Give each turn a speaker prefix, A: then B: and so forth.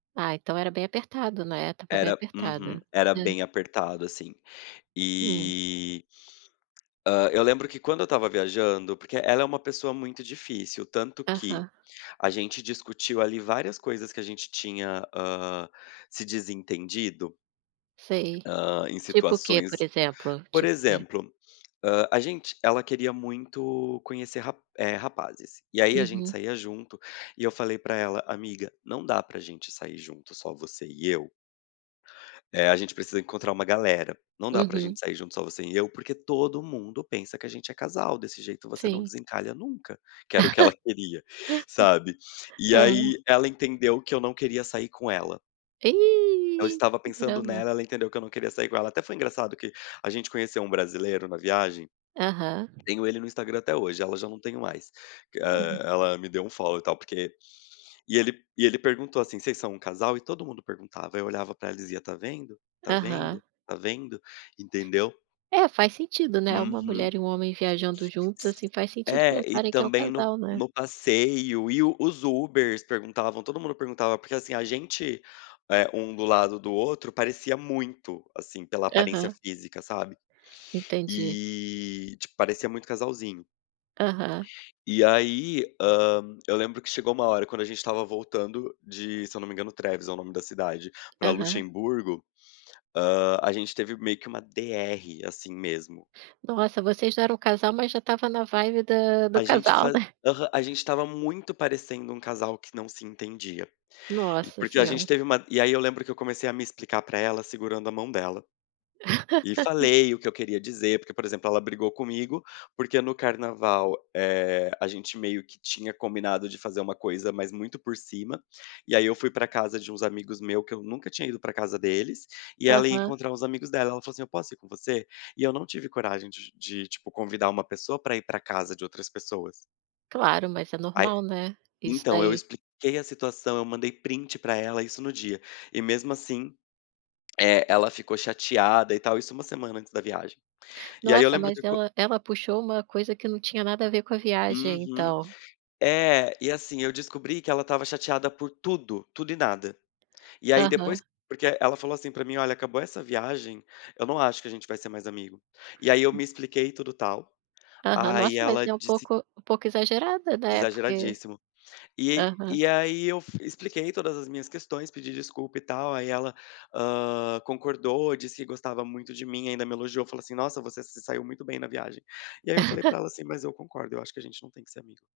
A: Ah então era bem apertado, né, tava bem
B: Era uhum.
A: apertado.
B: Era
A: Hum.
B: bem apertado assim.
A: Hum.
B: E Hã ,eu lembro que quando eu estava viajando, porque ela é uma pessoa muito difícil tanto que,
A: Aham.
B: a gente discutiu ali várias coisas que a gente tinha, hã, se desentendido
A: Sei.
B: hã, em
A: Tipo o que por
B: situações que,
A: exemplo?
B: por
A: Tipo o quê?
B: exemplo, hã, a gente ela queria muito conhecer rap eh, rapazes, e aí a gente
A: Uhum.
B: saía junto, e eu falei pra ela: “Amiga, não dá pra gente sair junto só você e eu” "eh, a gente precisa encontrar uma galera, não dá pra
A: Uhum.
B: gente sair junto só você e eu, porque todo mundo pensa que a gente é casal desse jeito, você não
A: Sim.
B: desencalha nunca", que era o que ela queria, sabe. E
A: Aham.
B: aí ela entendeu que eu não queria sair com ela. Eu
A: Ih,
B: estava
A: que
B: pensando
A: drama.
B: nela, ela entendeu que eu não queria sair com ela. Até foi engraçado que a gente conheceu um brasileiro na viagem,
A: Aham.
B: tenho ele no Instagram até hoje, ela já não tenho mais.
A: Ah.
B: Ela me deu unfollow e tal, porque E ele e ele perguntou assim: "Vocês são um casal?" E todo mundo perguntava, eu olhava pra ela e dizia: "Está vendo? Está
A: Aham.
B: vendo? Está vendo? Entendeu?".
A: É faz sentido, né, uma mulher
B: Uhum.
A: e um homem viajando juntos assim faz sentido
B: É, e
A: pensarem que é um
B: também no
A: casal, né.
B: no passeio e e os Ubers perguntavam, todo mundo perguntava, porque assim a gente, eh, um do lado do outro parecia muito assim pela aparência
A: Aham.
B: física, sabe.
A: Entendi.
B: E, tipo parecia muito casalzinho.
A: Aham.
B: E aí, hã, eu lembro que chegou uma hora quando a gente estava voltando de, se eu não me engano, Trevis é o nome da cidade, pra
A: Aham.
B: Luxemburgo, hã, a gente teve meio que uma DR assim mesmo.
A: Nossa vocês não eram casal mas já estava na vibe da do
B: A gente
A: casal,
B: fa
A: né.
B: a gente estava muito parecendo um casal que não se entendia. E
A: Nossa
B: porque a gente
A: senhora.
B: teve uma e aí eu lembro que eu comecei a me explicar pra ela, segurando a mão dela. E falei o que eu queria dizer, porque, por exemplo, ela brigou comigo porque no carnaval, eh, a gente meio que tinha combinado de fazer uma coisa, mas muito por cima, e aí eu fui pra casa de uns amigos meus que eu nunca tinha ido pra casa deles, e ela ia
A: Aham.
B: encontrar uns amigos dela. Ela falou assim: “Eu posso ir com você?”. E eu não tive coragem de, tipo, convidar uma pessoa pra ir pra casa de outras pessoas.
A: Clarom mas é
B: Aí
A: normal, né, isso
B: então eu
A: daí.
B: expliquei a situação, eu mandei print pra ela isso no dia, e mesmo assim, eh, ela ficou chateada e tal, isso uma semana antes da viagem. E aí eu
A: Nossa
B: lembro
A: mas
B: que quan
A: ela ela puxou uma coisa que não tinha nada a ver com a viagem
B: Uhum,
A: então.
B: é, e assim eu descobri que ela estava chateada por tudo, tudo e nada. E aí
A: Aham.
B: depois, porque ela falou assim pra mim: “Olha, acabou essa viagem, eu não acho que a gente vai ser mais amigo”. E aí eu
A: Hum.
B: me expliquei tudo e tal.
A: Aham
B: Aí
A: nossa mas
B: ela
A: é um
B: disse
A: pouco um pouco exagerada, né, porque
B: Exageradíssimo, eh,
A: Aham.
B: e aí eu expliquei todas as minhas questões, pedi desculpa e tal. Aí ela, hã, concordou, disse que gostava muito de mim, ainda me elogiou, falou assim: “Nossa, você se saiu muito bem na viagem”. E aí eu falei pra ela assim: “Mas eu concordo, acho que a gente não tem que ser amigo”.